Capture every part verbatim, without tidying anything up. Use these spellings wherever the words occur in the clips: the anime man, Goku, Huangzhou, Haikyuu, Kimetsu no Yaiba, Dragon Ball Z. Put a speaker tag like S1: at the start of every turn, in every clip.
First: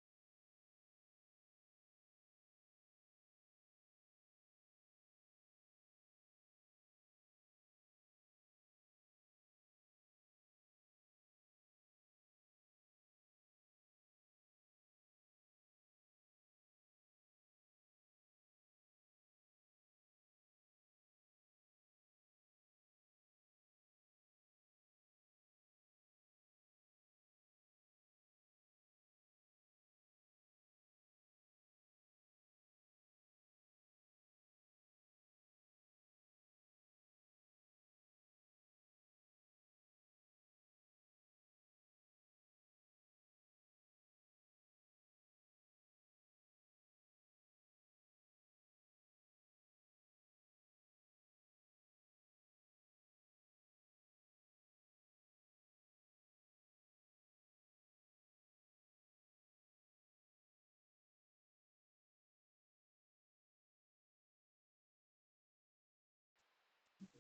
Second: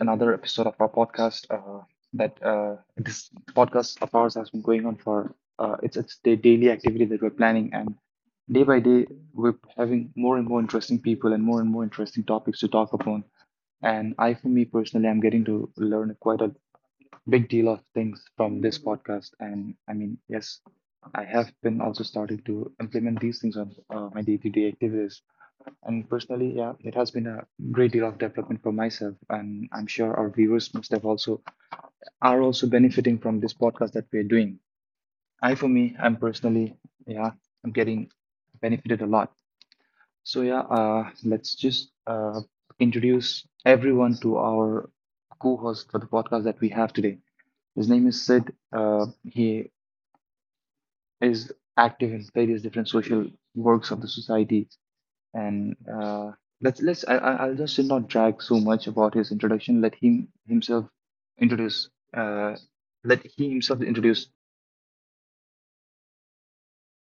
S1: another episode of our podcast. Uh, that uh, This podcast of ours has been going on for uh, it's it's the daily activity that we're planning, and day by day we're having more and more interesting people and more and more interesting topics to talk upon. And I, for me personally, I'm getting to learn quite a big deal of things from this podcast. And I mean, yes, I have been also starting to implement these things on uh, my day-to-day activities. And personally, yeah, it has been a great deal of development for myself, and I'm sure our viewers must have also are also benefiting from this podcast that we're doing. I, for me, I'm personally, yeah, I'm getting benefited a lot. So yeah, uh, let's just uh, introduce everyone to our co-host for the podcast that we have today. His name is Sid. Uh, he is active in various different social works of the society and uh, let's let's I, I- I'll just not drag so much about his introduction. Let him himself introduce. Uh, Let he himself introduce.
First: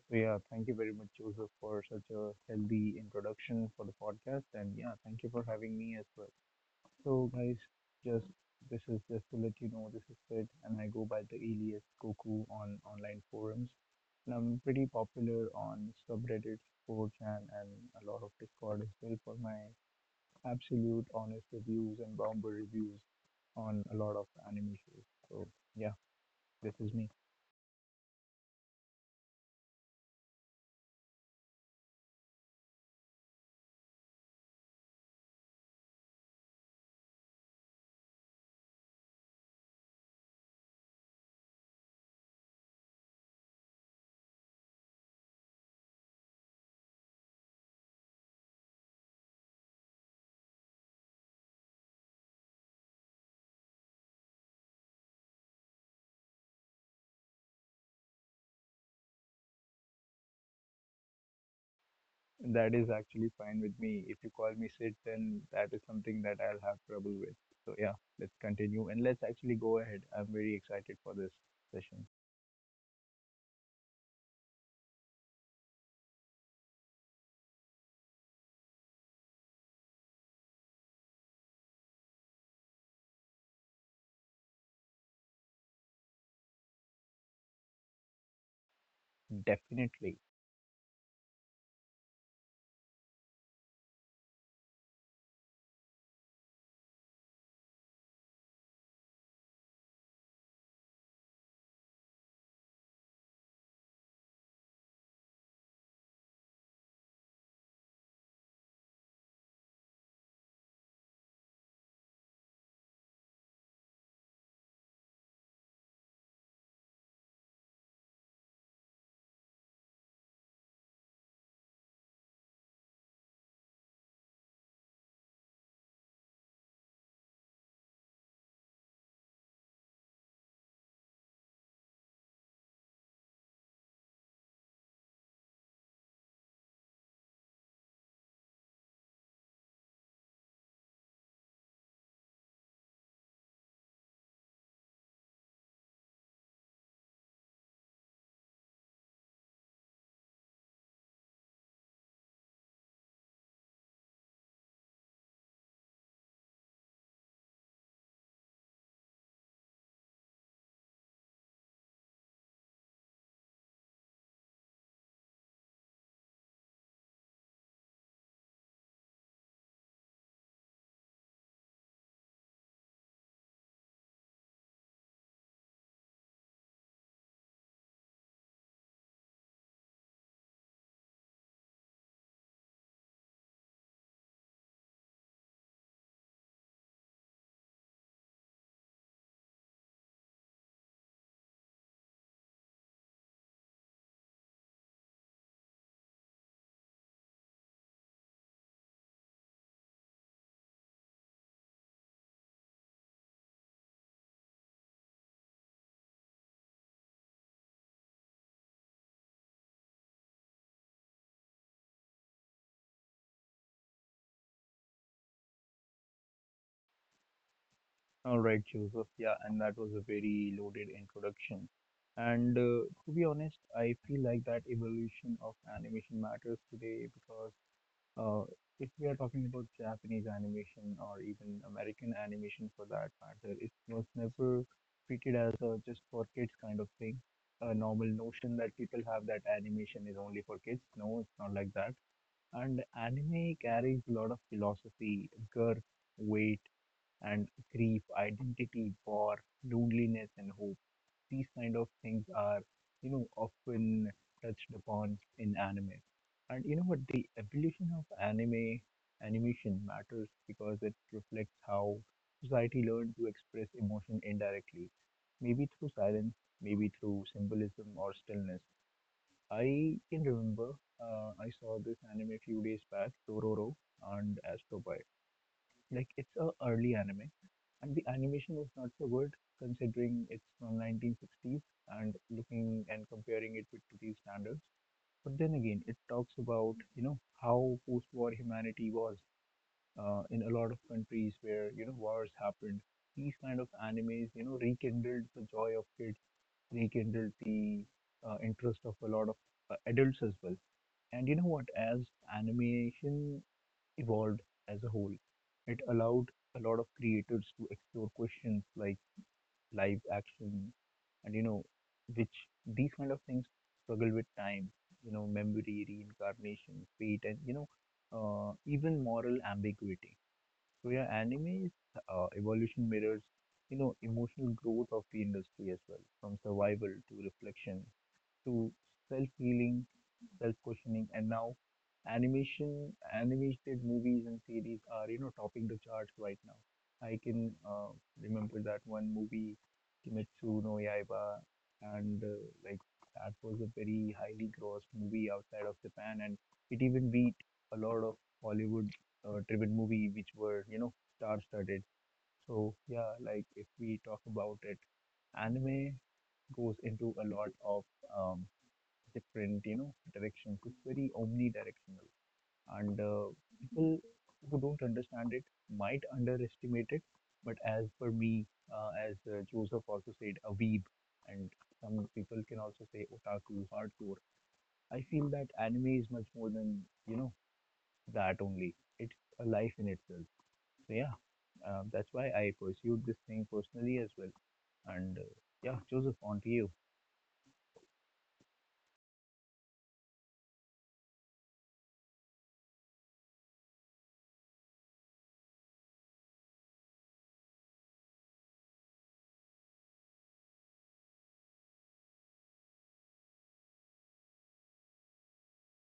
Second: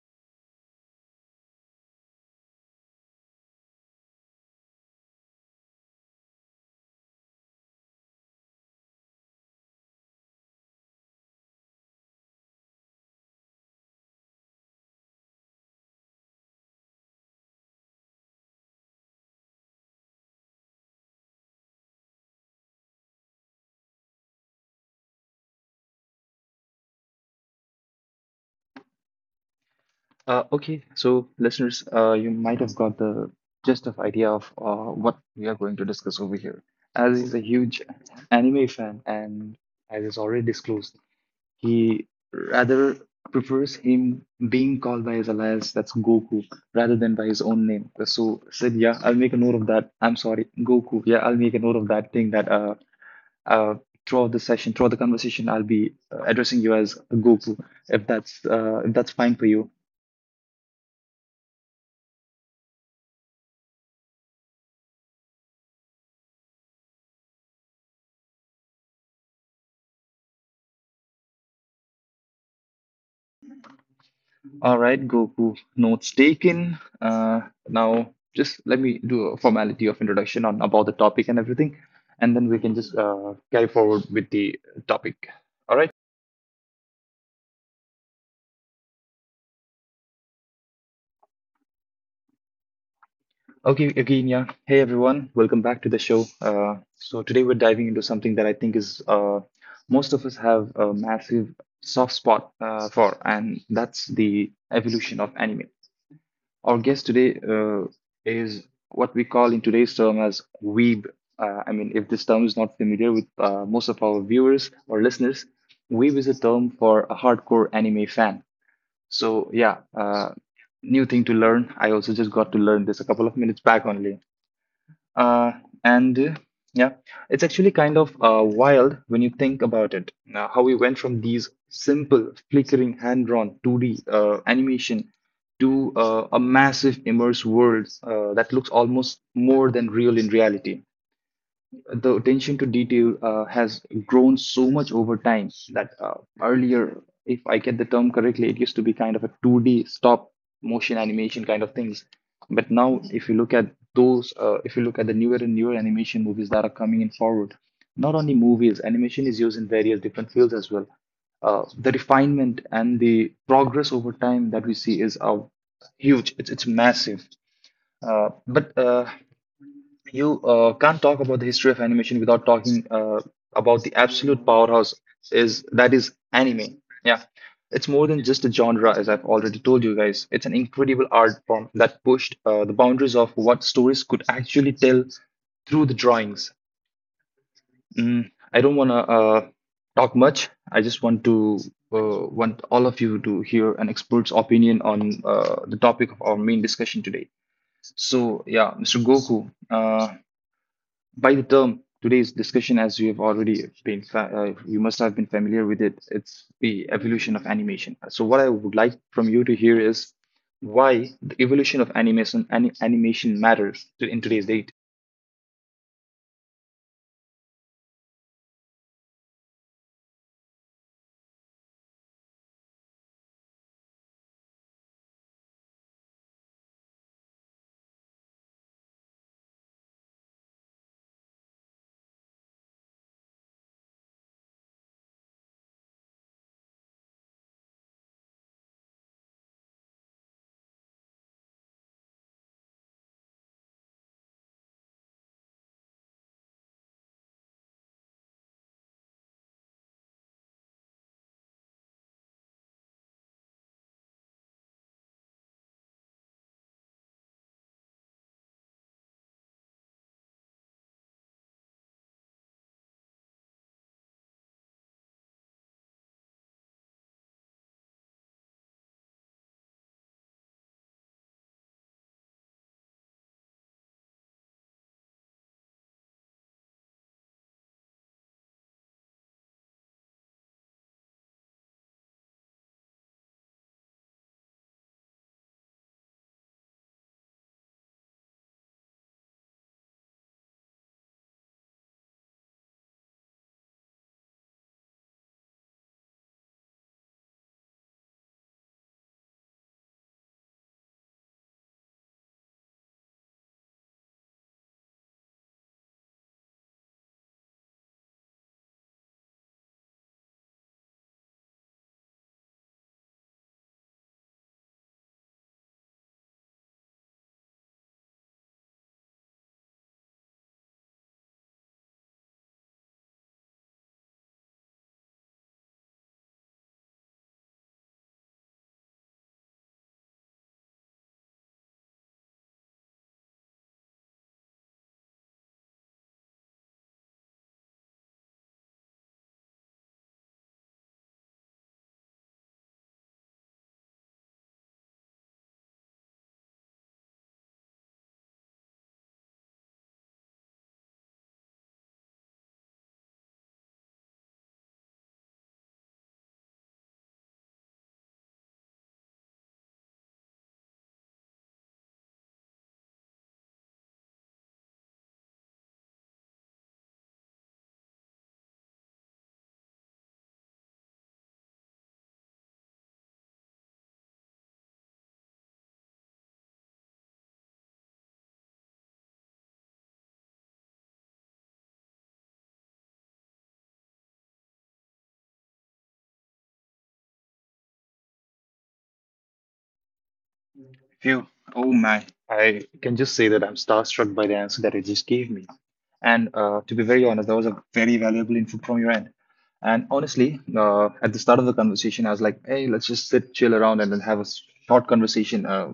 S2: So yeah, thank you very much, Joseph, for such a healthy introduction for the podcast, and yeah, thank you for having me as well. So guys, just this is just to let you know this is Sid, and I go by the alias Goku on online forums, and I'm pretty popular on subreddits, four chan, and a lot of Discord as well for my absolute honest reviews and bomber reviews on a lot of anime shows. So yeah, this is me.
S1: Uh, okay, so listeners, uh, you might have got the gist of idea of uh, what we are going to discuss over here. As he's a huge anime fan, and as is already disclosed, he rather prefers him being called by his alias, that's Goku, rather than by his own name. So said, yeah, I'll make a note of that. I'm sorry, Goku. Yeah, I'll make a note of that thing that uh, uh, throughout the session, throughout the conversation, I'll be uh, addressing you as Goku, if that's uh, if that's fine for you.
S2: That is actually fine with me. If you call me sit, then that is something that I'll have trouble with. So yeah, let's continue and let's actually go ahead. I'm very excited for this session.
S1: All right, Goku. Notes taken. Uh, now just let me do a formality of introduction on about the topic and everything, and then we can just uh, carry forward with the topic. All right.
S2: Definitely.
S1: Okay, again, yeah. Hey, everyone. Welcome back to the show. Uh, so today we're diving into something that I think is uh, most of us have a massive soft spot uh, for, and that's the evolution of anime. Our guest today uh, is what we call in today's term as weeb. Uh, I mean, if this term is not familiar with uh, most of our viewers or listeners, weeb is a term for a hardcore anime fan. So yeah, uh, new thing to learn. I also just got to learn this a couple of minutes back only. Uh, and uh, yeah, it's actually kind of uh, wild when you think about it. Now, how we went from these simple, flickering, hand-drawn two D uh, animation to uh, a massive, immersed world uh, that looks almost more than real in reality. The attention to detail uh, has grown so much over time that uh, earlier, if I get the term correctly, it used to be kind of a two D stop motion animation kind of things. But now, if you look at those, uh, if you look at the newer and newer animation movies that are coming in forward, not only movies, animation is used in various different fields as well. Uh, the refinement and the progress over time that we see is uh, huge. It's it's massive. Uh, but uh, you uh, can't talk about the history of animation without talking uh, about the absolute powerhouse is that is anime. Yeah, it's more than just a genre, as I've already told you guys. It's an incredible art form that pushed uh, the boundaries of what stories could actually tell through the drawings. Mm, I don't want to uh, talk much. I just want to uh, want all of you to hear an expert's opinion on uh, the topic of our main discussion today. So, yeah, mister Goku, uh, by the term today's discussion, as you have already been, fa- uh, you must have been familiar with it, it's the evolution of animation. So, what I would like from you to hear is why the evolution of animation ani- animation matters to, in today's day.
S2: All right, Joseph. Yeah, and that was a very loaded introduction. And uh, To be honest, I feel like that evolution of animation matters today because Uh, if we are talking about Japanese animation or even American animation for that matter, it was never treated as a just for kids kind of thing. A normal notion that people have that animation is only for kids. No, it's not like that. And anime carries a lot of philosophy, girth, weight, and grief, identity, war, loneliness, and hope. These kind of things are you know often touched upon in anime. And you know what? The evolution of anime animation matters because it reflects how society learned to express emotion indirectly, maybe through silence, maybe through symbolism or stillness. I can remember, uh, I saw this anime a few days back, Tororo and Astro Boy. Like, it's a early anime, and the animation is not so good, considering it's from nineteen sixties and looking and comparing it with today's standards. But then again, it talks about you know how post-war humanity was, uh, in a lot of countries where you know wars happened. These kind of animes, you know, rekindled the joy of kids, rekindled the uh, interest of a lot of uh, adults as well. And you know what? As animation evolved as a whole, it allowed a lot of creators to explore questions like live action, and you know, which these kind of things struggle with time, you know, memory, reincarnation, fate, and you know, uh, even moral ambiguity. So yeah, anime's uh, evolution mirrors, you know, emotional growth of the industry as well, from survival to reflection to self-healing, self-questioning, and now animation, animated movies and series are you know topping the charts right now. I can, uh, remember that one movie, Kimetsu no Yaiba, and uh, like, that was a very highly grossed movie outside of Japan, and it even beat a lot of Hollywood-driven movie which were you know star-studded. So yeah, like if we talk about it, anime goes into a lot of um, different, you know, directions. It's very omnidirectional, and uh, people who don't understand it might underestimate it. But as for me, uh, as uh, Joseph also said, a weeb, and some people can also say otaku, hardcore. I feel that anime is much more than you know that only. It's a life in itself. So yeah, uh, that's why I pursued this thing personally as well. And uh, yeah, Joseph, on to you.
S1: Phew. Oh my. I can just say that I'm starstruck by the answer that you just gave me. And uh, to be very honest, that was a very valuable info from your end. And honestly, uh, at the start of the conversation, I was like, hey, let's just sit, chill around, and then have a s- short conversation. Uh,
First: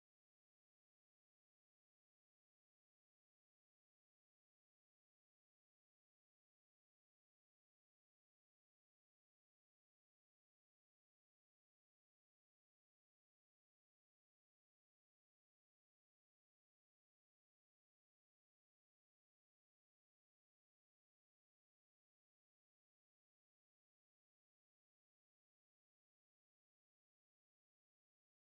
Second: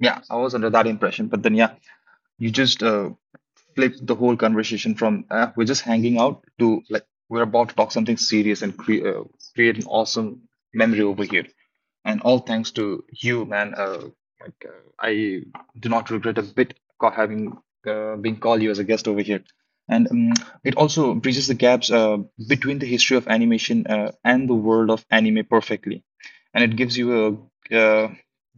S1: yeah, I was under that impression. But then, yeah, you just uh, flip the whole conversation from uh, we're just hanging out to like we're about to talk something serious and cre- uh, create an awesome memory over here. And all thanks to you, man. Uh, like uh, I do not regret a bit ca- having uh, been called you as a guest over here. And um, it also bridges the gaps uh, between the history of animation uh, and the world of anime perfectly. And it gives you a uh,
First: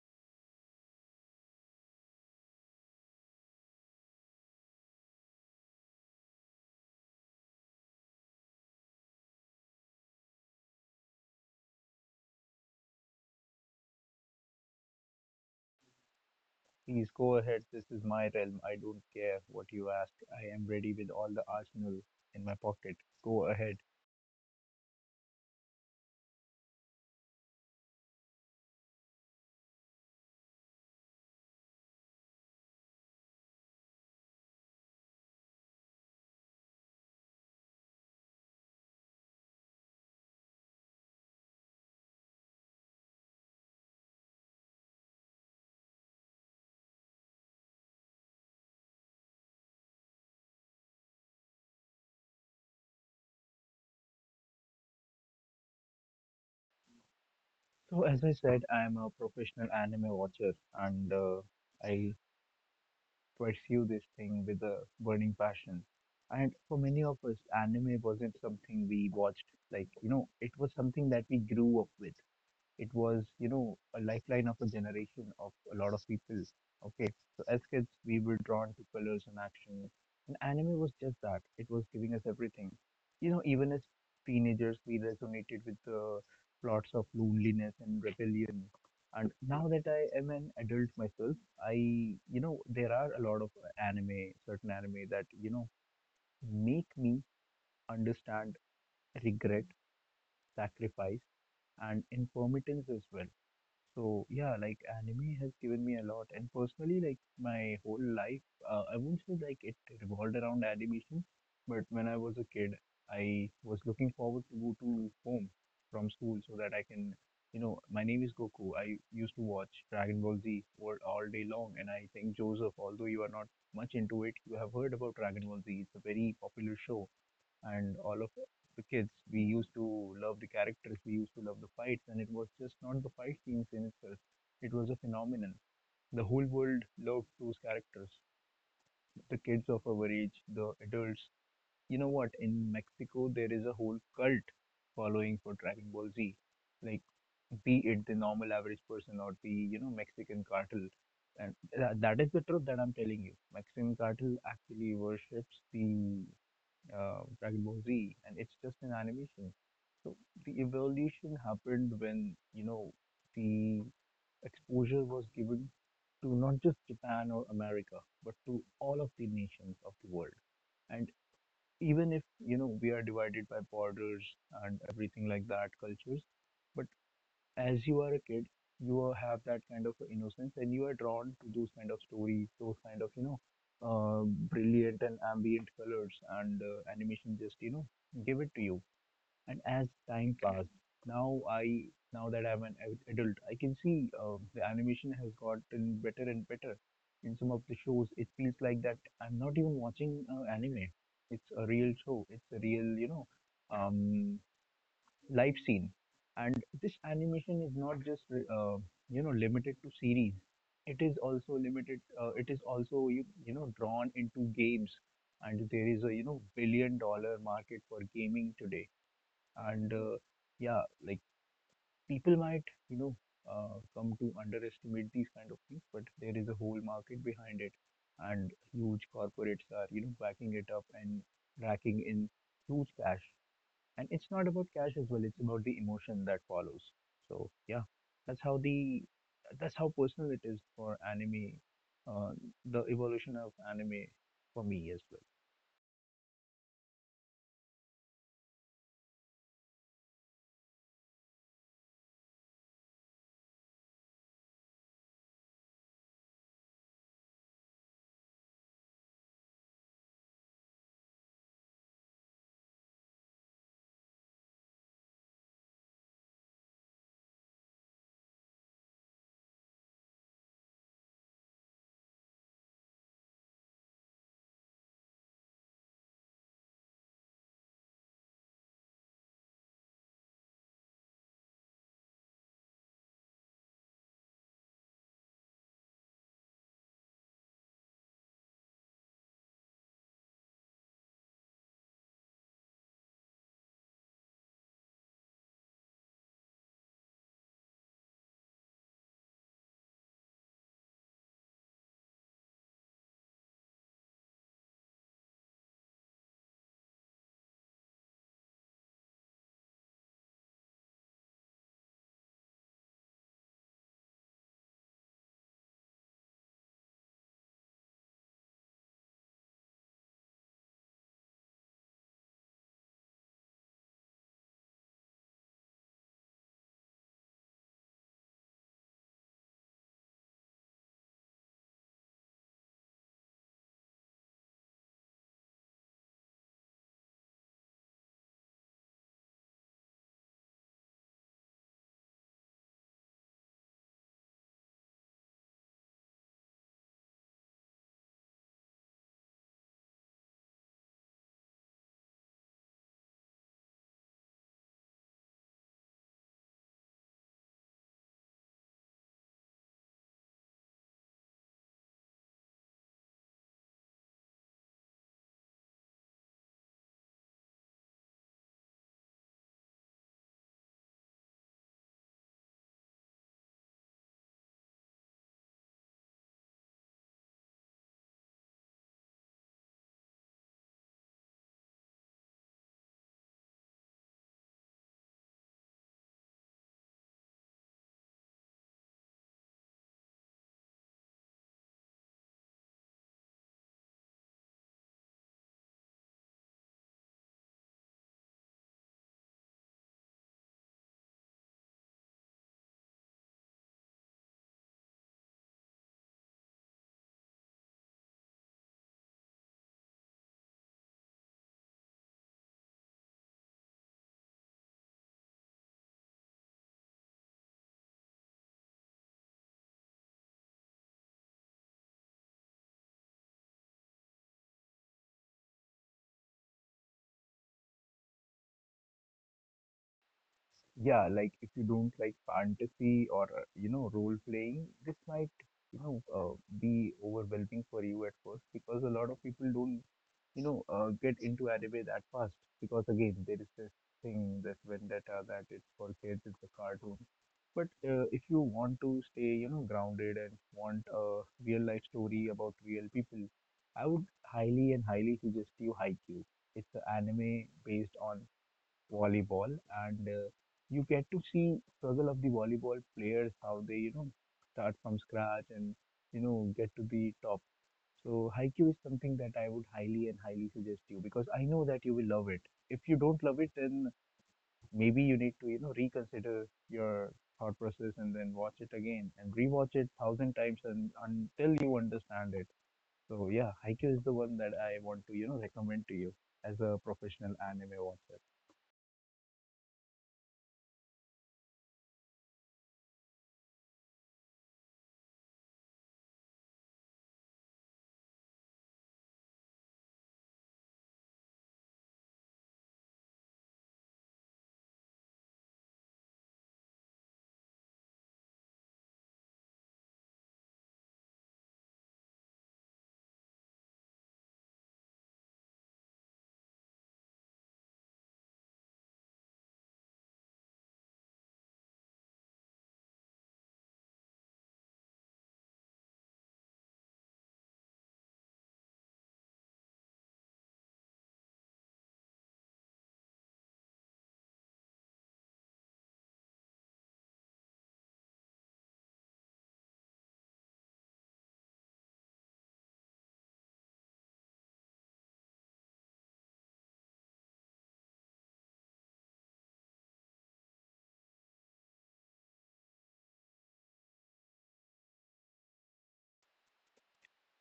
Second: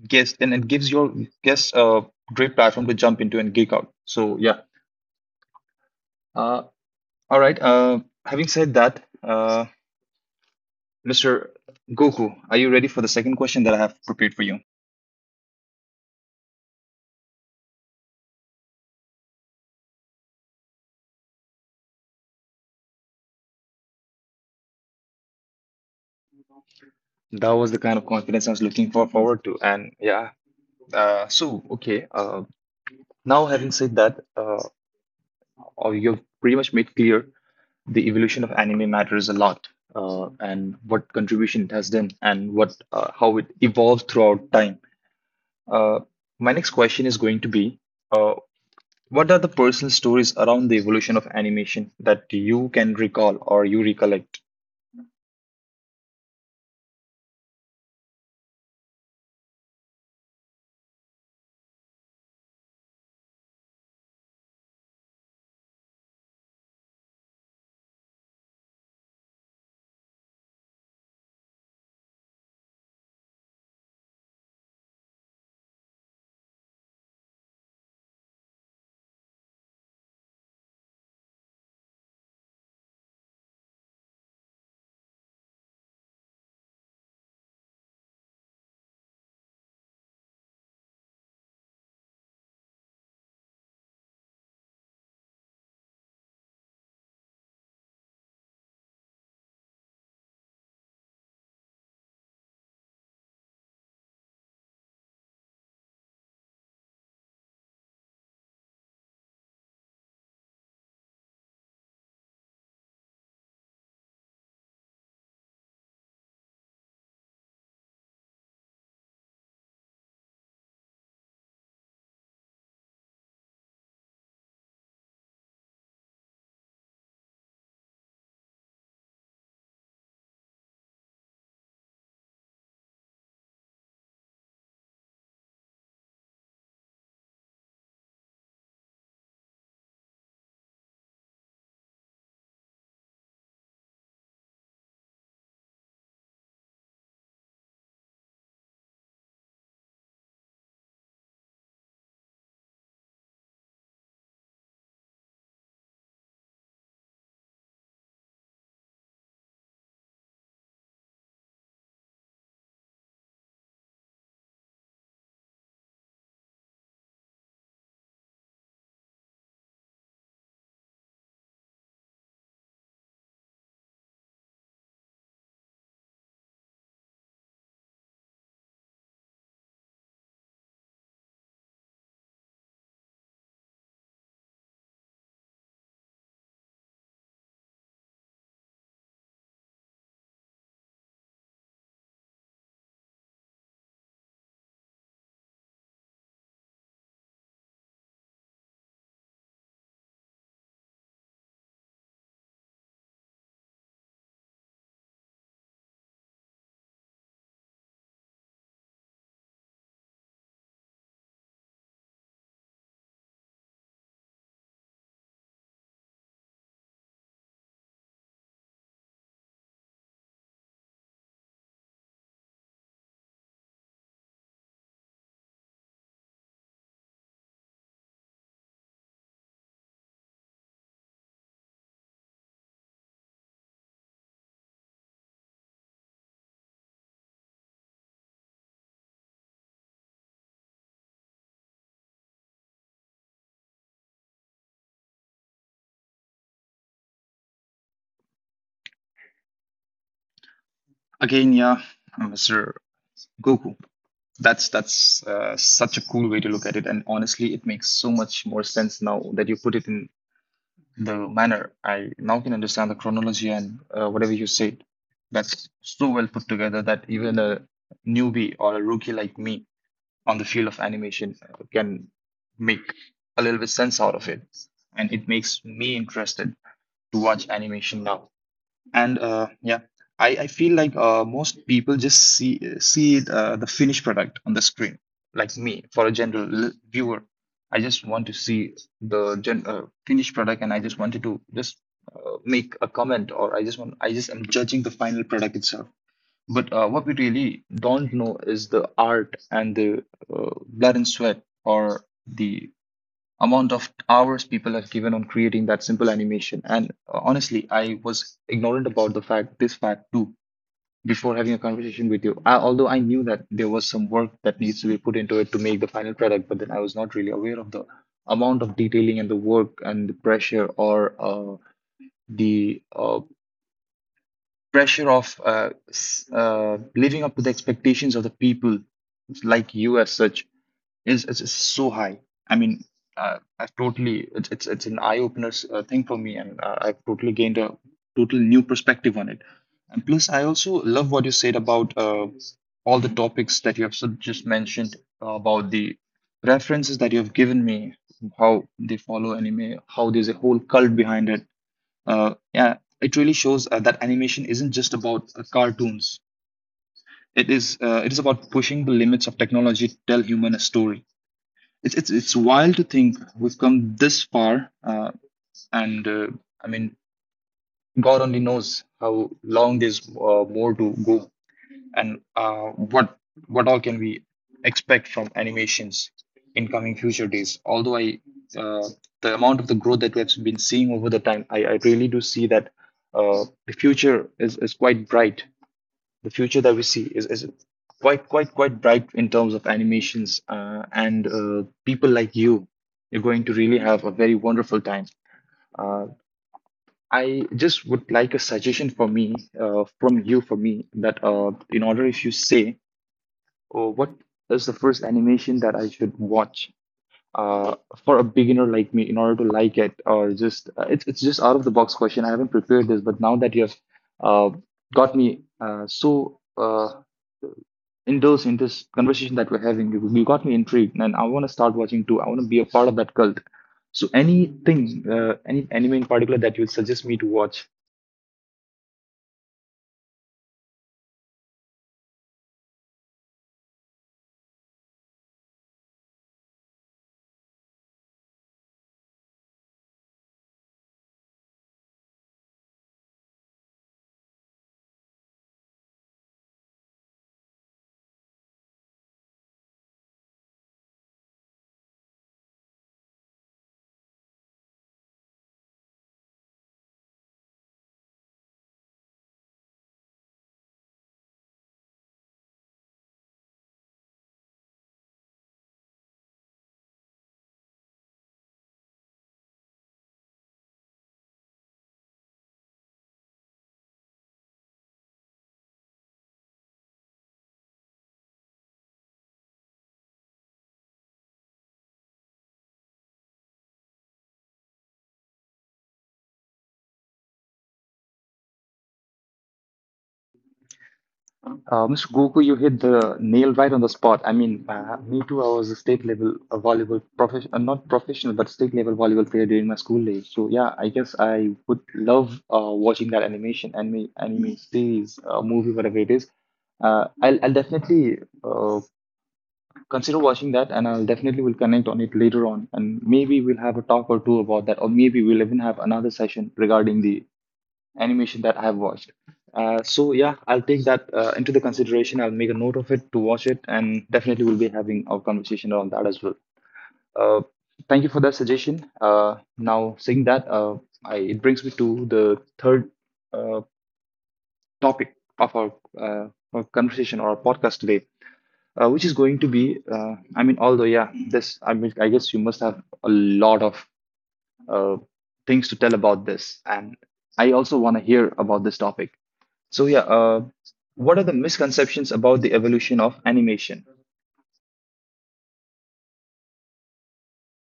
S1: guest, and it gives your guests a great platform to jump into and geek out. So yeah, uh, all right. Uh, having said that, uh, mister Goku, are you ready for the second question that I have prepared for you?
S2: Please go ahead. This is my realm. I don't care what you ask. I am ready with all the arsenal in my pocket. Go ahead.
S1: That was the kind of confidence I was looking for forward to, and yeah. Uh, so okay. Uh, now having said that, uh, oh, you've pretty much made clear the evolution of anime matters a lot uh, and what contribution it has done and what uh, how it evolved throughout time uh, my next question is going to be uh, what are the personal stories around the evolution of animation that you can recall or you recollect.
S2: So, as I said, I am a professional anime watcher, and uh, I pursue this thing with a burning passion. And for many of us, anime wasn't something we watched, like, you know, it was something that we grew up with. It was you know a lifeline of a generation of a lot of people. Okay, so as kids we were drawn to colors and action, and anime was just that. It was giving us everything. You know, even as teenagers we resonated with the plots of loneliness and rebellion. And now that I am an adult myself, I, you know, there are a lot of anime certain anime that you know make me understand regret, sacrifice, and impermanence as well. So yeah, like anime has given me a lot, and personally, like my whole life, uh, I won't say like it revolved around animation, but when I was a kid, I was looking forward to go to home from school so that I can, you know, my name is Goku. I used to watch Dragon Ball Z all, all day long, and I think Joseph, although you are not much into it, you have heard about Dragon Ball Z. It's a very popular show, and all of the kids, we used to love the characters, we used to love the fights, and it was just not the fight scenes in itself. It was a phenomenon. The whole world loved those characters. The kids of our age, the adults. You know what? In Mexico, there is a whole cult following for Dragon Ball Z. Like, be it the normal average person or the, you know, Mexican cartel. And tha- that is the truth that I'm telling you. Mexican cartel actually worships the, uh, Dragon Ball Z, and it's just an animation. So the evolution happened when you know the exposure was given to not just Japan or America, but to all of the nations of the world. And even if you know we are divided by borders and everything like that, cultures, but as you are a kid, you have that kind of innocence and you are drawn to those kind of stories, those kind of, you know, uh, brilliant and ambient colors, and uh, animation just, you know, give it to you. And as time passed, now I, now that I'm an ad- adult, I can see uh, the animation has gotten better and better. In some of the shows, it feels like that I'm not even watching uh, anime. It's a real show. It's a real, you know, um, live scene. And this animation is not just uh, you know limited to series. It is also limited uh, it is also you, you know drawn into games, and there is a you know billion dollar market for gaming today, and uh, yeah, like people might you know, uh, come to underestimate these kind of things, but there is a whole market behind it, and huge corporates are you know backing it up and racking in huge cash. And it's not about cash as well, it's about the emotion that follows. So yeah, that's how the that's how personal it is for anime, uh, the evolution of anime for me as well.
S1: Again, yeah, Mr. Goku, that's that's uh, such a cool way to look at it, and honestly it makes so much more sense now that you put it in the manner. I now can understand the chronology and uh, whatever you said. That's so well put together that even a newbie or a rookie like me on the field of animation uh, can make a little bit sense out of it. And it makes me interested to watch animation now. And uh, yeah, I, I feel like uh, most people just see see it, uh, the finished product on the screen. Like me, for a general l- viewer, I just want to see the gen uh, finished product, and I just wanted to just uh, make a comment, or I just want I just am judging the final product itself. But uh, what we really don't know is the art and the uh, blood and sweat, or the amount of hours people have given on creating that simple animation. And uh, honestly, I was ignorant about the fact, this fact too, before having a conversation with you. I, although I knew that there was some work that needs to be put into it to make the final product, but then I was not really aware of the amount of detailing and the work and the pressure or uh, the uh, pressure of uh, s- uh, living up to the expectations of the people like you as such is is, is so high. I mean, uh, I've totally it's it's it's an eye opener uh, thing for me, and uh, I've totally gained a total new perspective on it. And plus, I also love what you said about uh, all the topics that you have so- just mentioned uh, about the references that you have given me, how they follow anime, how there's a whole cult behind it. Uh, yeah, it really shows uh, that animation isn't just about uh, cartoons. It is uh, it is about pushing the limits of technology to tell human a story. It's it's it's wild to think we've come this far, uh, and uh, I mean, God only knows how long there's uh, more to go, and uh, what what all can we expect from animations in coming future days. Although I, uh, the amount of the growth that we have been seeing over the time, I, I really do see that uh, the future is is quite bright. The future that we see is, is quite quite quite bright in terms of animations uh, and uh, people like you, you're going to really have a very wonderful time. uh, I just would like a suggestion for me uh, from you for me that uh, in order if you say, oh, what is the first animation that I should watch, uh, for a beginner like me in order to like it or just uh, it's, it's just out of the box question. I haven't prepared this, but now that you have uh, got me uh, so uh, indulge in this conversation that we're having. You, you got me intrigued, and I want to start watching too. I want to be a part of that cult. So, anything, uh, any anime in particular that you suggest me to watch?
S2: Yeah, like if you don't like fantasy or, uh, you know role playing, this might you know, uh, be overwhelming for you at first, because a lot of people don't you know, uh, get into anime that fast, because again there is this thing, this vendetta that it's for kids, it's a cartoon. But uh, if you want to stay you know grounded and want a real life story about real people, I would highly and highly suggest you Haikyuu. It's an anime based on volleyball, and uh, you get to see struggle of the volleyball players how they you know start from scratch and you know get to the top. So Haiku is something that I would highly and highly suggest you, because I know that you will love it. If you don't love it, then maybe you need to you know reconsider your thought process and then watch it again and rewatch it thousand times and until you understand it. So yeah, Haiku is the one that I want to you know recommend to you, as a professional anime watcher.
S1: Uh, mister Goku, you hit the nail right on the spot. I mean, uh, me too. I was a state level a volleyball profession, uh, not professional, but state level volleyball player during my school days. So yeah, I guess I would love uh, watching that animation, anime, anime series, uh, movie, whatever it is. Uh, I'll, I'll definitely uh, consider watching that and I'll definitely will connect on it later on, and maybe we'll have a talk or two about that, or maybe we'll even have another session regarding the animation that I have watched. Uh, so yeah, I'll take that uh, into the consideration. I'll make a note of it to watch it, and definitely we'll be having our conversation around that as well. Uh, Thank you for that suggestion. Uh, now saying that, uh, I, it brings me to the third uh, topic of our, uh, our conversation or our podcast today, uh, which is going to be, uh, I mean, although yeah, this I mean, I guess you must have a lot of uh, things to tell about this, and I also want to hear about this topic. So yeah, uh, what are the misconceptions about the evolution of animation?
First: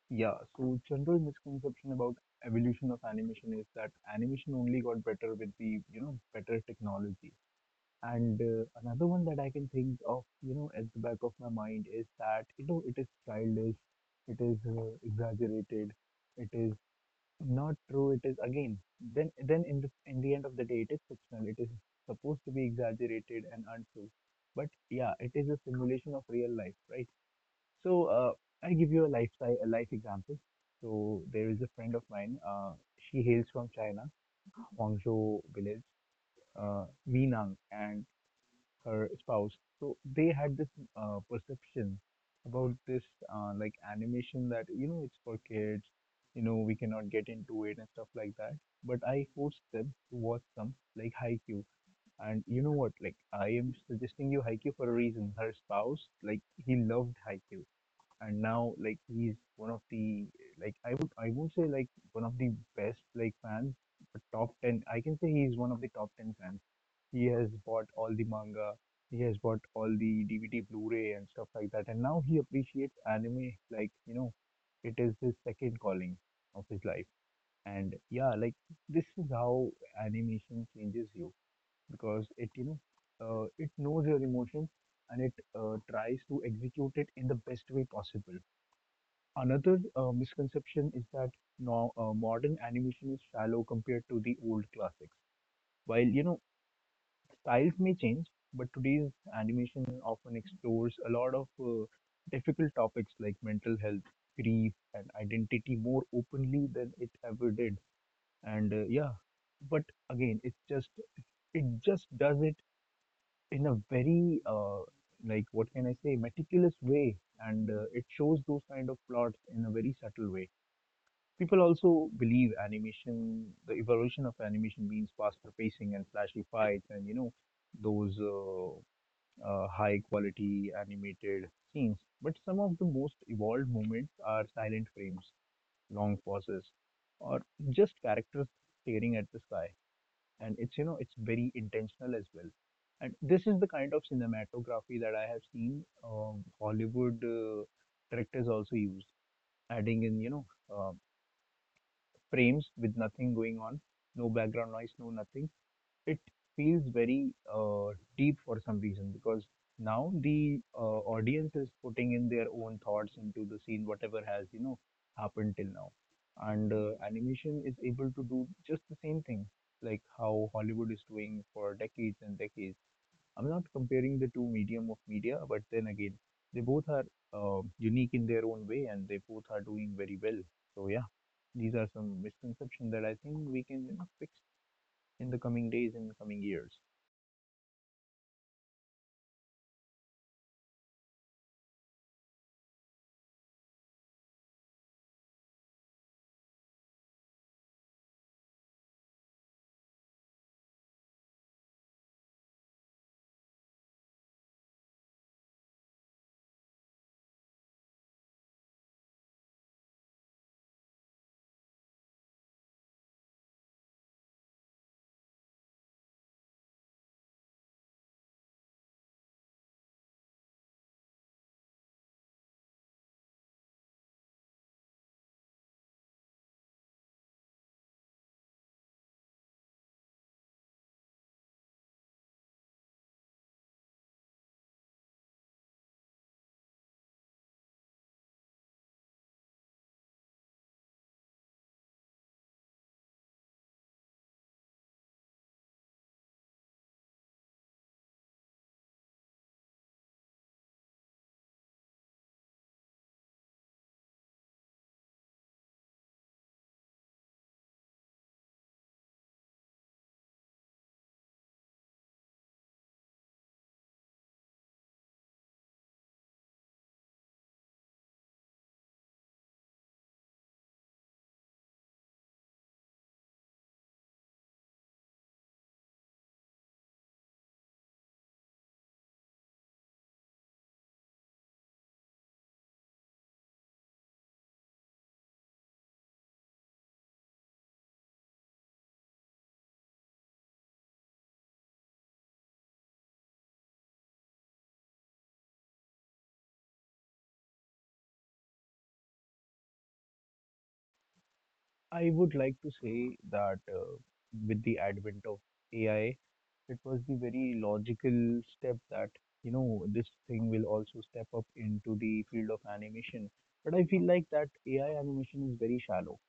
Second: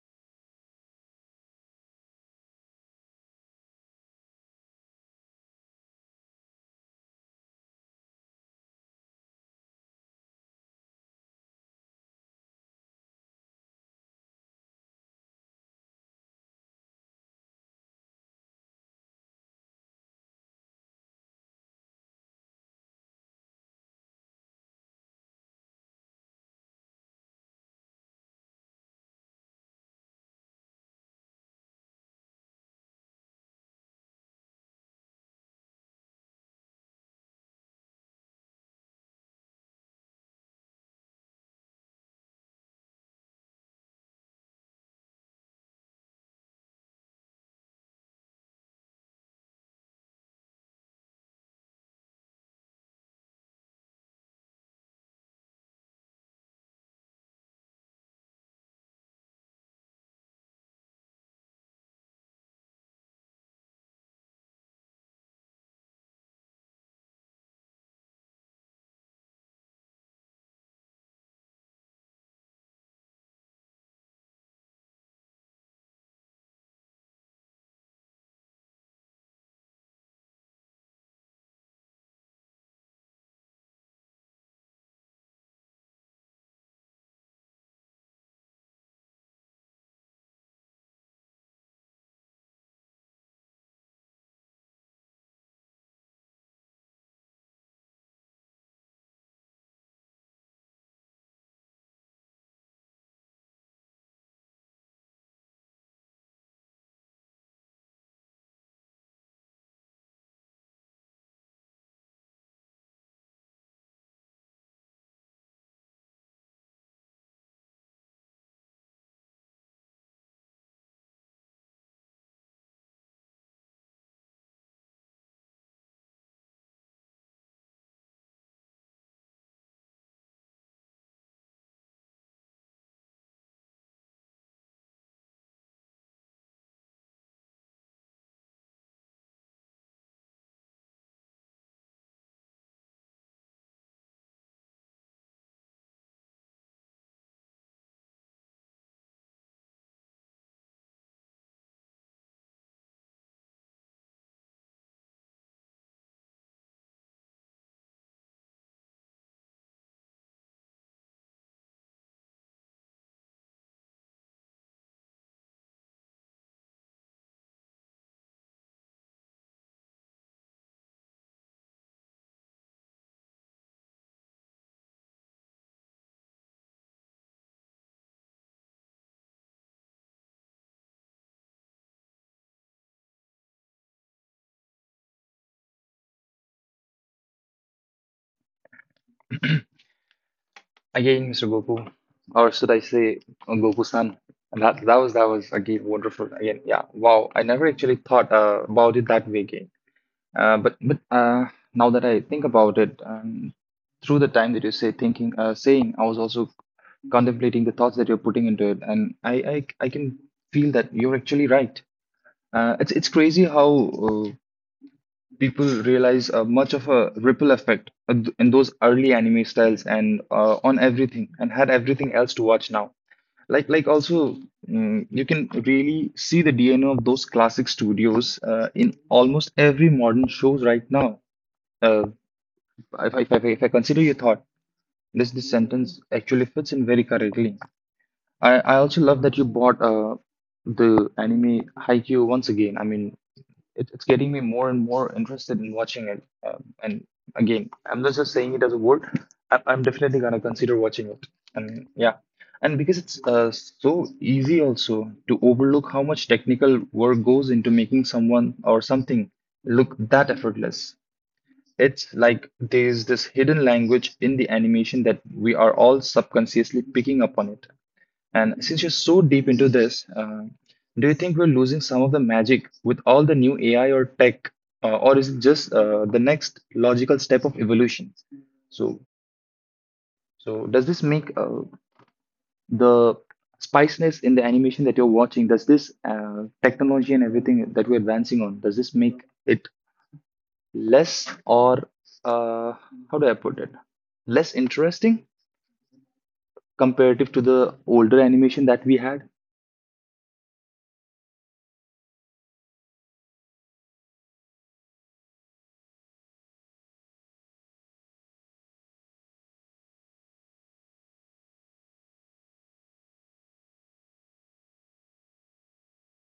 S2: Yeah, so general misconception about evolution of animation is that animation only got better with the, you know, better technology. And uh, Another one that I can think of, you know, at the back of my mind is that, you know, it is childish, it is, uh, exaggerated, it is not true, it is again, then then in the in the end of the day, it is fictional, it is supposed to be exaggerated and untrue. But yeah, it is a simulation of real life, right? So uh, I give you a life si-, a life example. So there is a friend of mine. Uh, she hails from China, Huangzhou village, uh, Minang, and her spouse. So they had this uh, perception about this uh, like animation that you know it's for kids. You know we cannot get into it and stuff like that. But I forced them to watch some like Haikyuu. And you know what? Like I am suggesting you Haikyuu for a reason. Her spouse, like he loved Haikyuu, and now like he's one of the like I would I won't say like one of the best like fans, but top ten. I can say he's one of the top ten fans. He has bought all the manga, he has bought all the D V D, Blu-ray, and stuff like that, and now he appreciates anime like you know, it is his second calling of his life. And yeah, like this is how animation changes you because it you know, uh, it knows your emotions and it uh, tries to execute it in the best way possible. Another uh, misconception is that now uh, modern animation is shallow compared to the old classics. While you know styles may change, but today's animation often explores a lot of uh, difficult topics like mental health, grief, and identity more openly than it ever did. And uh, yeah, but again, it's just it just does it in a very uh, like what can I say meticulous way, and uh, it shows those kind of plots in a very subtle way. People also believe animation, the evolution of animation means faster pacing and flashy fights and, you know, those uh, uh, high quality animated scenes. But some of the most evolved moments are silent frames, long pauses, or just characters staring at the sky. And it's, you know, it's very intentional as well. And this is the kind of cinematography that I have seen um, Hollywood uh, directors also use, adding in, you know, uh, frames with nothing going on, no background noise, no nothing. It feels very uh, deep for some reason because now the uh, audience is putting in their own thoughts into the scene, whatever has you know happened till now. And uh, animation is able to do just the same thing, like how Hollywood is doing for decades and decades. I'm not comparing the two medium of media, but then again, they both are uh, unique in their own way, and they both are doing very well. So yeah, these are some misconceptions that I think we can, you know, fix in the coming days and coming years.
S1: Again, Mr. Goku, or should I say uh, Goku-san, that, that was that was again wonderful. Again, yeah, wow, I never actually thought uh, about it that way. Again, Uh, but but uh, now that I think about it, um, through the time that you say thinking, uh, saying, I was also contemplating the thoughts that you're putting into it, and I I, I can feel that you're actually right. Uh, it's it's crazy how uh, people realize uh, much of a ripple effect uh, th- in those early anime styles, and uh, on everything, and had everything else to watch now. Like like also, mm, you can really see the D N A of those classic studios uh, in almost every modern shows right now. Uh, if, I, if, I, if I consider your thought, this this sentence actually fits in very correctly. I, I also love that you bought uh, the anime Haikyuu once again. I mean, it, it's getting me more and more interested in watching it. Um, and again, I'm not just saying it as a word. I, I'm definitely gonna consider watching it. And yeah, and because it's uh, so easy also to overlook how much technical work goes into making someone or something look that effortless. It's like there's this hidden language in the animation that we are all subconsciously picking up on it. And since you're so deep into this, uh, do you think we're losing some of the magic with all the new A I or tech, uh, or is it just uh, the next logical step of evolution? So, so does this make uh, the spiciness in the animation that you're watching? Does this uh, technology and everything that we're advancing on? Does this make it less, or uh, how do I put it? Less interesting comparative to the older animation that we had.
S2: I would like to say that uh, with the advent of A I, it was the very logical step that you know this thing will also step up into the field of animation. But I feel like that A I animation is very shallow.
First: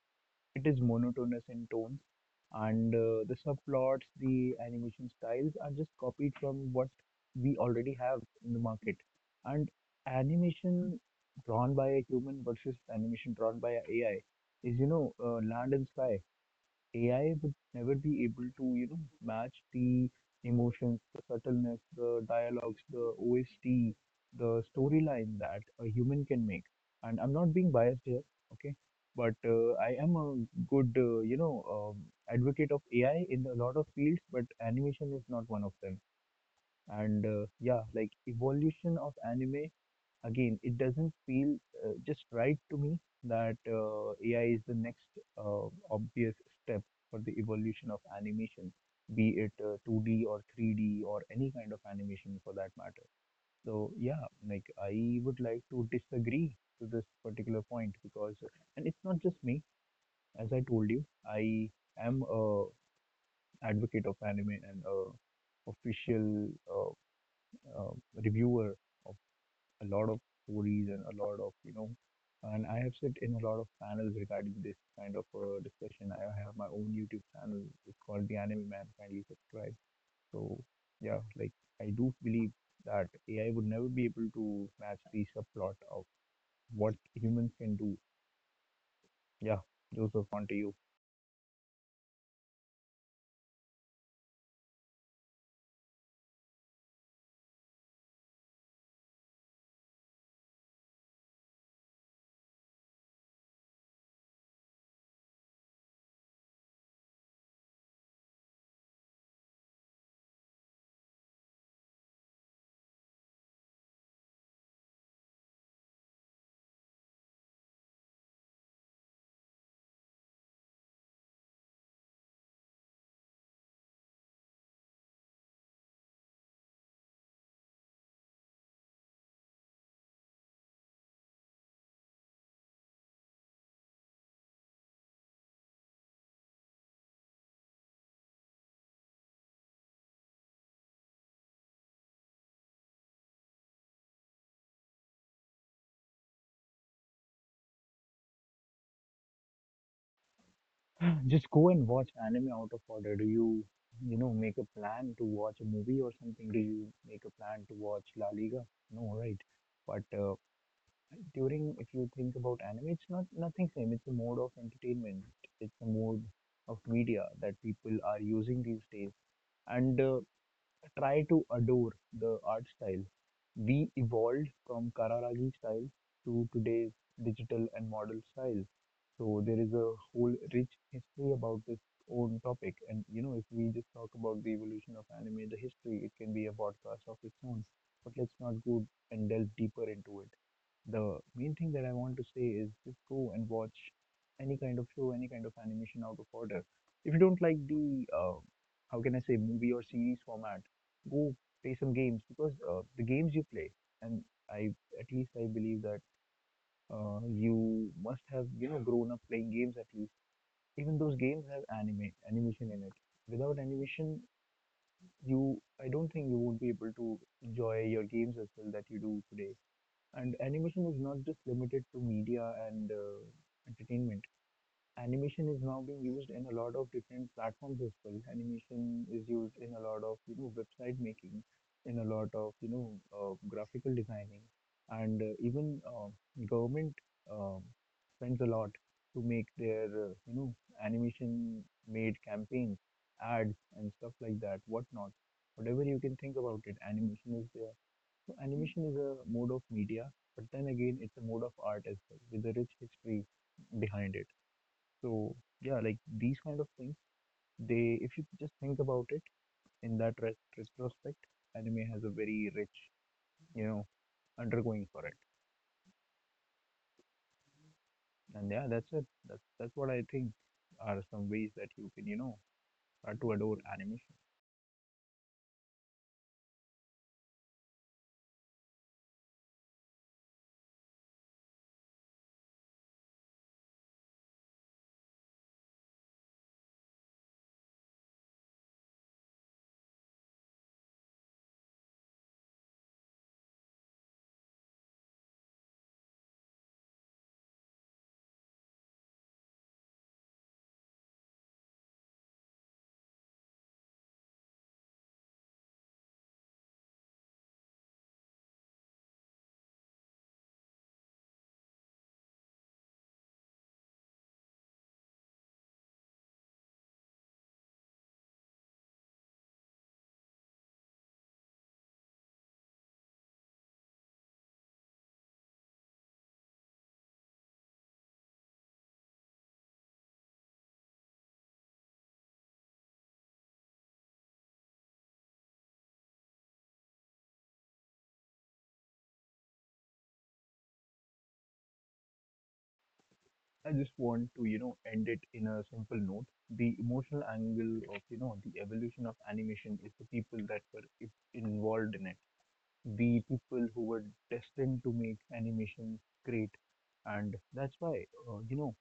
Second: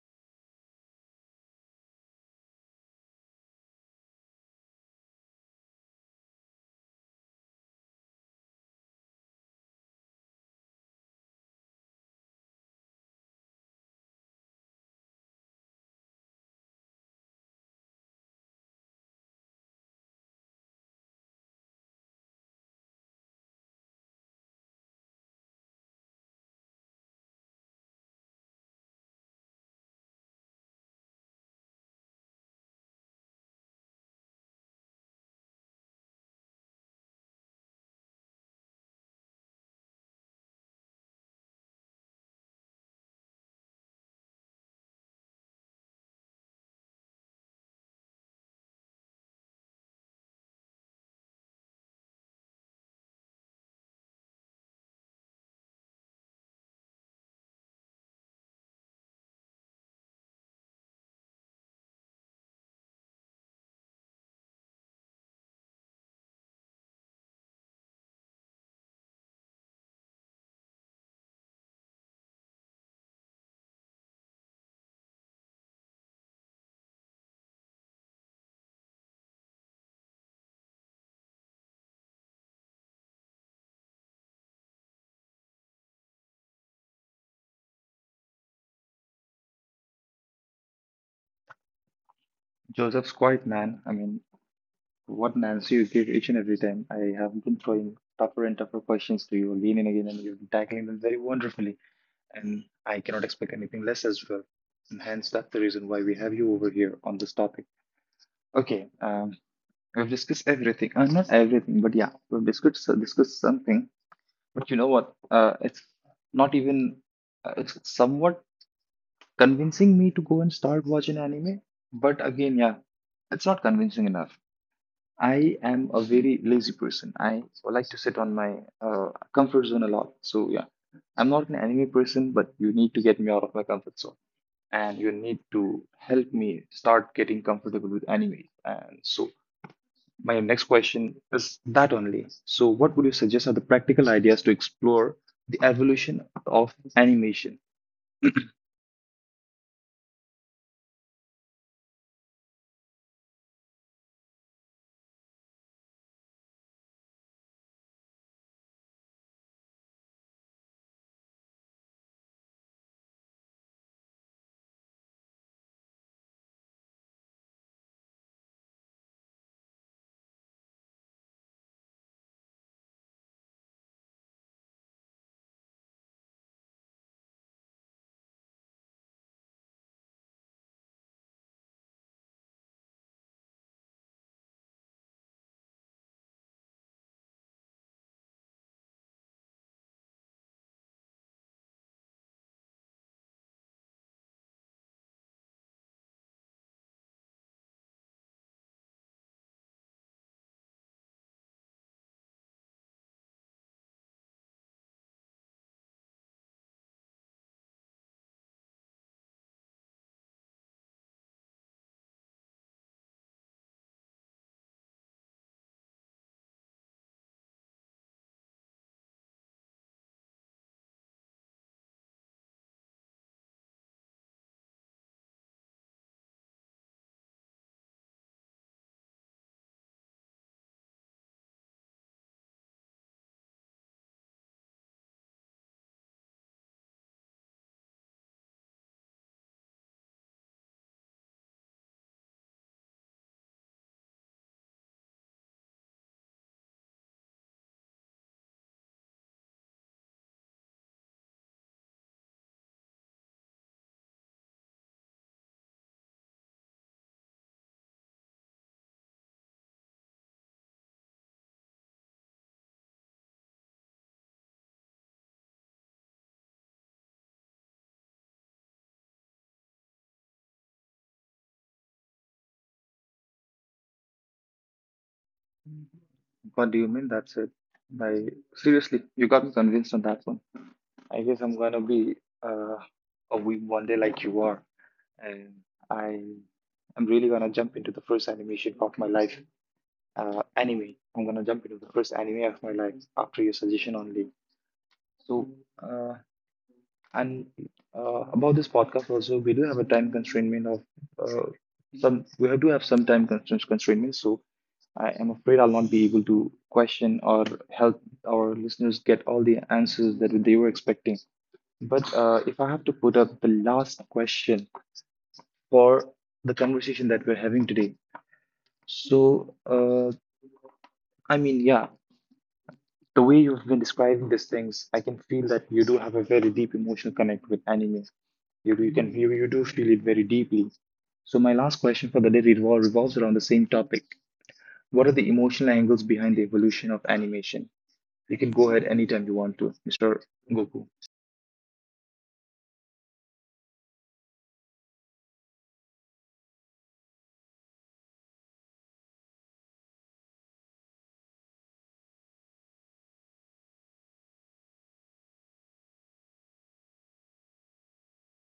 S2: It is monotonous in tone and uh, the subplots, the animation styles are just copied from what we already have in the market. And animation drawn by a human versus animation drawn by a AI is, you know, uh, land and sky. A I would never be able to, you know, match the emotions, the subtleness, the dialogues, the O S T, the storyline that a human can make. And I'm not being biased here, okay? But uh, I am a good, uh, you know, um, advocate of A I in a lot of fields, but animation is not one of them. And uh, yeah, like evolution of anime, again, it doesn't feel uh, just right to me that uh, A I is the next uh, obvious step for the evolution of animation, be it uh, two D or three D or any kind of animation for that matter. So yeah, like I would like to disagree to this particular point because, and it's not just me. As I told you, I am a advocate of anime and a official uh, uh, reviewer of a lot of stories and a lot of, you know. And I have sit in a lot of panels regarding this kind of uh, discussion. I have my own YouTube channel. It's called The Anime Man. Kindly subscribe. So yeah, like I do believe that AI would never be able to match the subplot of what humans can do. Yeah. Joseph, on to you.
S1: Joseph's quite man. I mean, what Nancy you give each and every time. I have been throwing tougher and tougher questions to you again and again, and you've been tackling them very wonderfully. And I cannot expect anything less as well. And hence, that's the reason why we have you over here on this topic. Okay, um, we've discussed everything. Uh, not everything, but yeah, we've discussed discussed something. But you know what? Uh, it's not even, uh, it's somewhat convincing me to go and start watching anime. But again, yeah, it's not convincing enough. I am a very lazy person. I like to sit on my uh, comfort zone a lot. So yeah, I'm not an anime person, but you need to get me out of my comfort zone. And you need to help me start getting comfortable with anime. And so my next question is that only. So, what would you suggest are the practical ideas to explore the evolution of animation?
S2: Just go and watch anime out of order. Do you, you know, make a plan to watch a movie or something? Do you make a plan to watch La Liga? No, right? But uh, during if you think about anime, it's not nothing same. It's a mode of entertainment. It's a mode of media that people are using these days. And uh, try to adore the art style. We evolved from kararagi style to today's digital and model style. So there is a whole rich history about this own topic, and you know, if we just talk about the evolution of anime, the history, it can be a podcast of its own. But let's not go and delve deeper into it. The main thing that I want to say is just go and watch any kind of show, any kind of animation out of order. If you don't like the, uh, how can I say, movie or series format, go play some games because uh, the games you play, and I, at least I believe that uh, you must have, you know, grown up playing games at least. Even those games have anime animation in it. Without animation, you, I don't think you would be able to enjoy your games as well that you do today. And animation is not just limited to media and uh, entertainment. Animation is now being used in a lot of different platforms as well. Animation is used in a lot of, you know, website making, in a lot of, you know, uh, graphical designing, and uh, even uh, government uh, spends a lot to make their, uh, you know, animation made campaigns, ads, and stuff like that, whatnot. Whatever you can think about it, animation is there. So animation is a mode of media, but then again, it's a mode of art as well, with a rich history behind it. So yeah, like these kind of things, they, if you just think about it in that ret- retrospect, anime has a very rich, you know, undergoing for it. And yeah, that's it. That's that's what I think are some ways that you can, you know, start to adore animation.
S1: What do you mean? That's it. I seriously, you got me convinced on that one. I guess I'm gonna be uh, a week one day like you are, and I am really gonna jump into the first animation of my life. Uh, anime. I'm gonna jump into the first anime of my life after your suggestion only. So uh, And uh, about this podcast also, we do have a time constraint of uh, some. We have to have some time constraints constraint. So I am afraid I'll not be able to question or help our listeners get all the answers that they were expecting. But uh, if I have to put up the last question for the conversation that we're having today, so uh, I mean, yeah, the way you've been describing these things, I can feel that you do have a very deep emotional connect with anime. You, do- you can you, you do feel it very deeply. So my last question for the day revol- revolves around the same topic. What are the emotional angles behind the evolution of animation? You can go ahead anytime you want to, mister Goku.
S2: I just want to, you know, end it in a simple note. The emotional angle of, you know, the evolution of animation is the people that were i- involved in it, the people who were destined to make animation great. And that's why, uh, you know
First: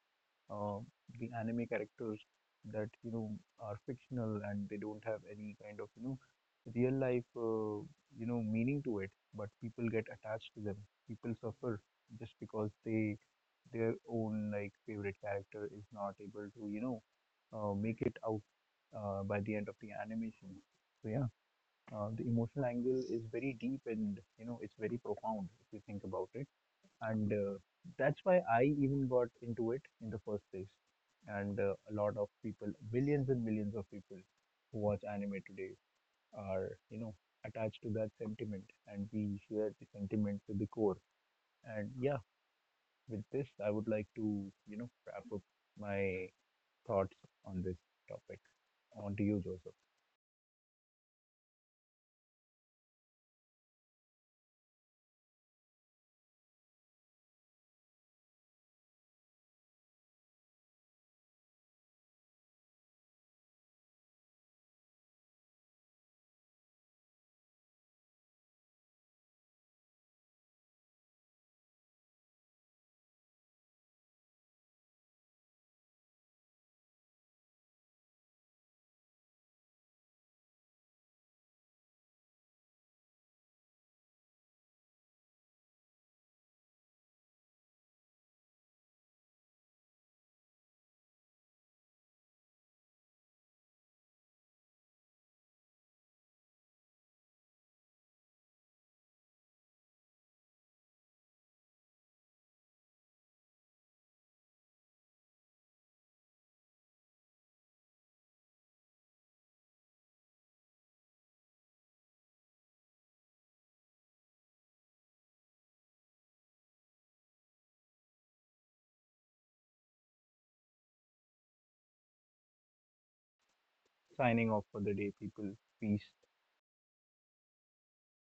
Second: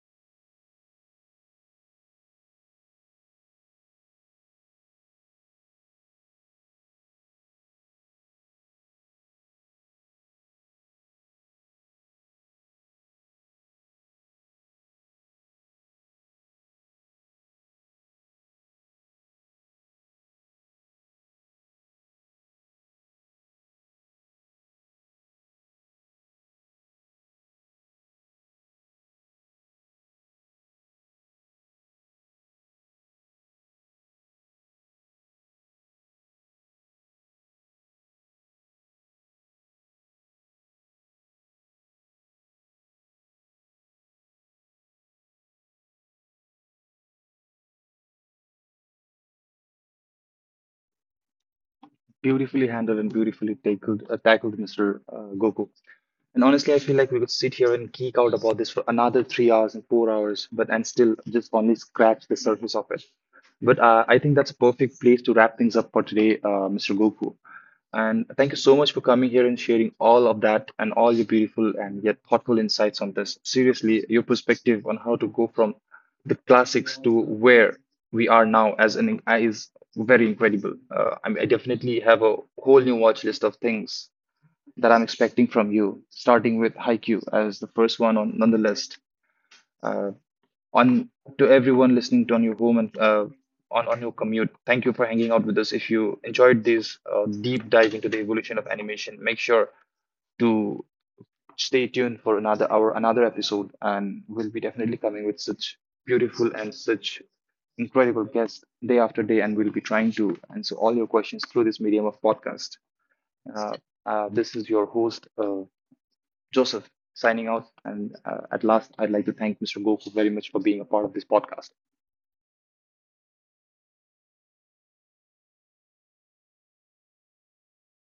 S2: uh, the anime characters that you know are fictional and they don't have any kind of, you know, real life, uh, you know meaning to it, but people get attached to them. People suffer just because they, their own like favorite character is not able to, you know uh, make it out uh, by the end of the animation. So yeah, uh, the emotional angle is very deep, and you know, it's very profound if you think about it. And uh, that's why I even got into it in the first place. And uh, a lot of people, billions and millions of people who watch anime today are, you know, attached to that sentiment, and we share the sentiment to the core. And yeah, with this, I would like to, you know, wrap up my thoughts on this topic. On to you, Joseph.
S1: Beautifully handled and beautifully tackled, uh, tackled mister Uh, Goku. And honestly, I feel like we could sit here and geek out about this for another three hours and four hours, but and still just only scratch the surface of it. But uh, I think that's a perfect place to wrap things up for today, uh, mister Goku. And thank you so much for coming here and sharing all of that and all your beautiful and yet thoughtful insights on this. Seriously, your perspective on how to go from the classics to where we are now as an is very incredible. Uh, I mean, I definitely have a whole new watch list of things that I'm expecting from you, starting with Haikyuu as the first one on, on the list. Uh, on To everyone listening to on your home and uh, on on your commute, thank you for hanging out with us. If you enjoyed this uh, deep dive into the evolution of animation, make sure to stay tuned for another hour, another episode, and we'll be definitely coming with such beautiful and such incredible guests day after day, and we'll be trying to answer all your questions through this medium of podcast. Uh, uh, this is your host. Uh, Joseph signing out. And uh, at last, I'd like to thank mister Goku very much for being a part of this podcast.
S2: Signing off for the day, people. Peace.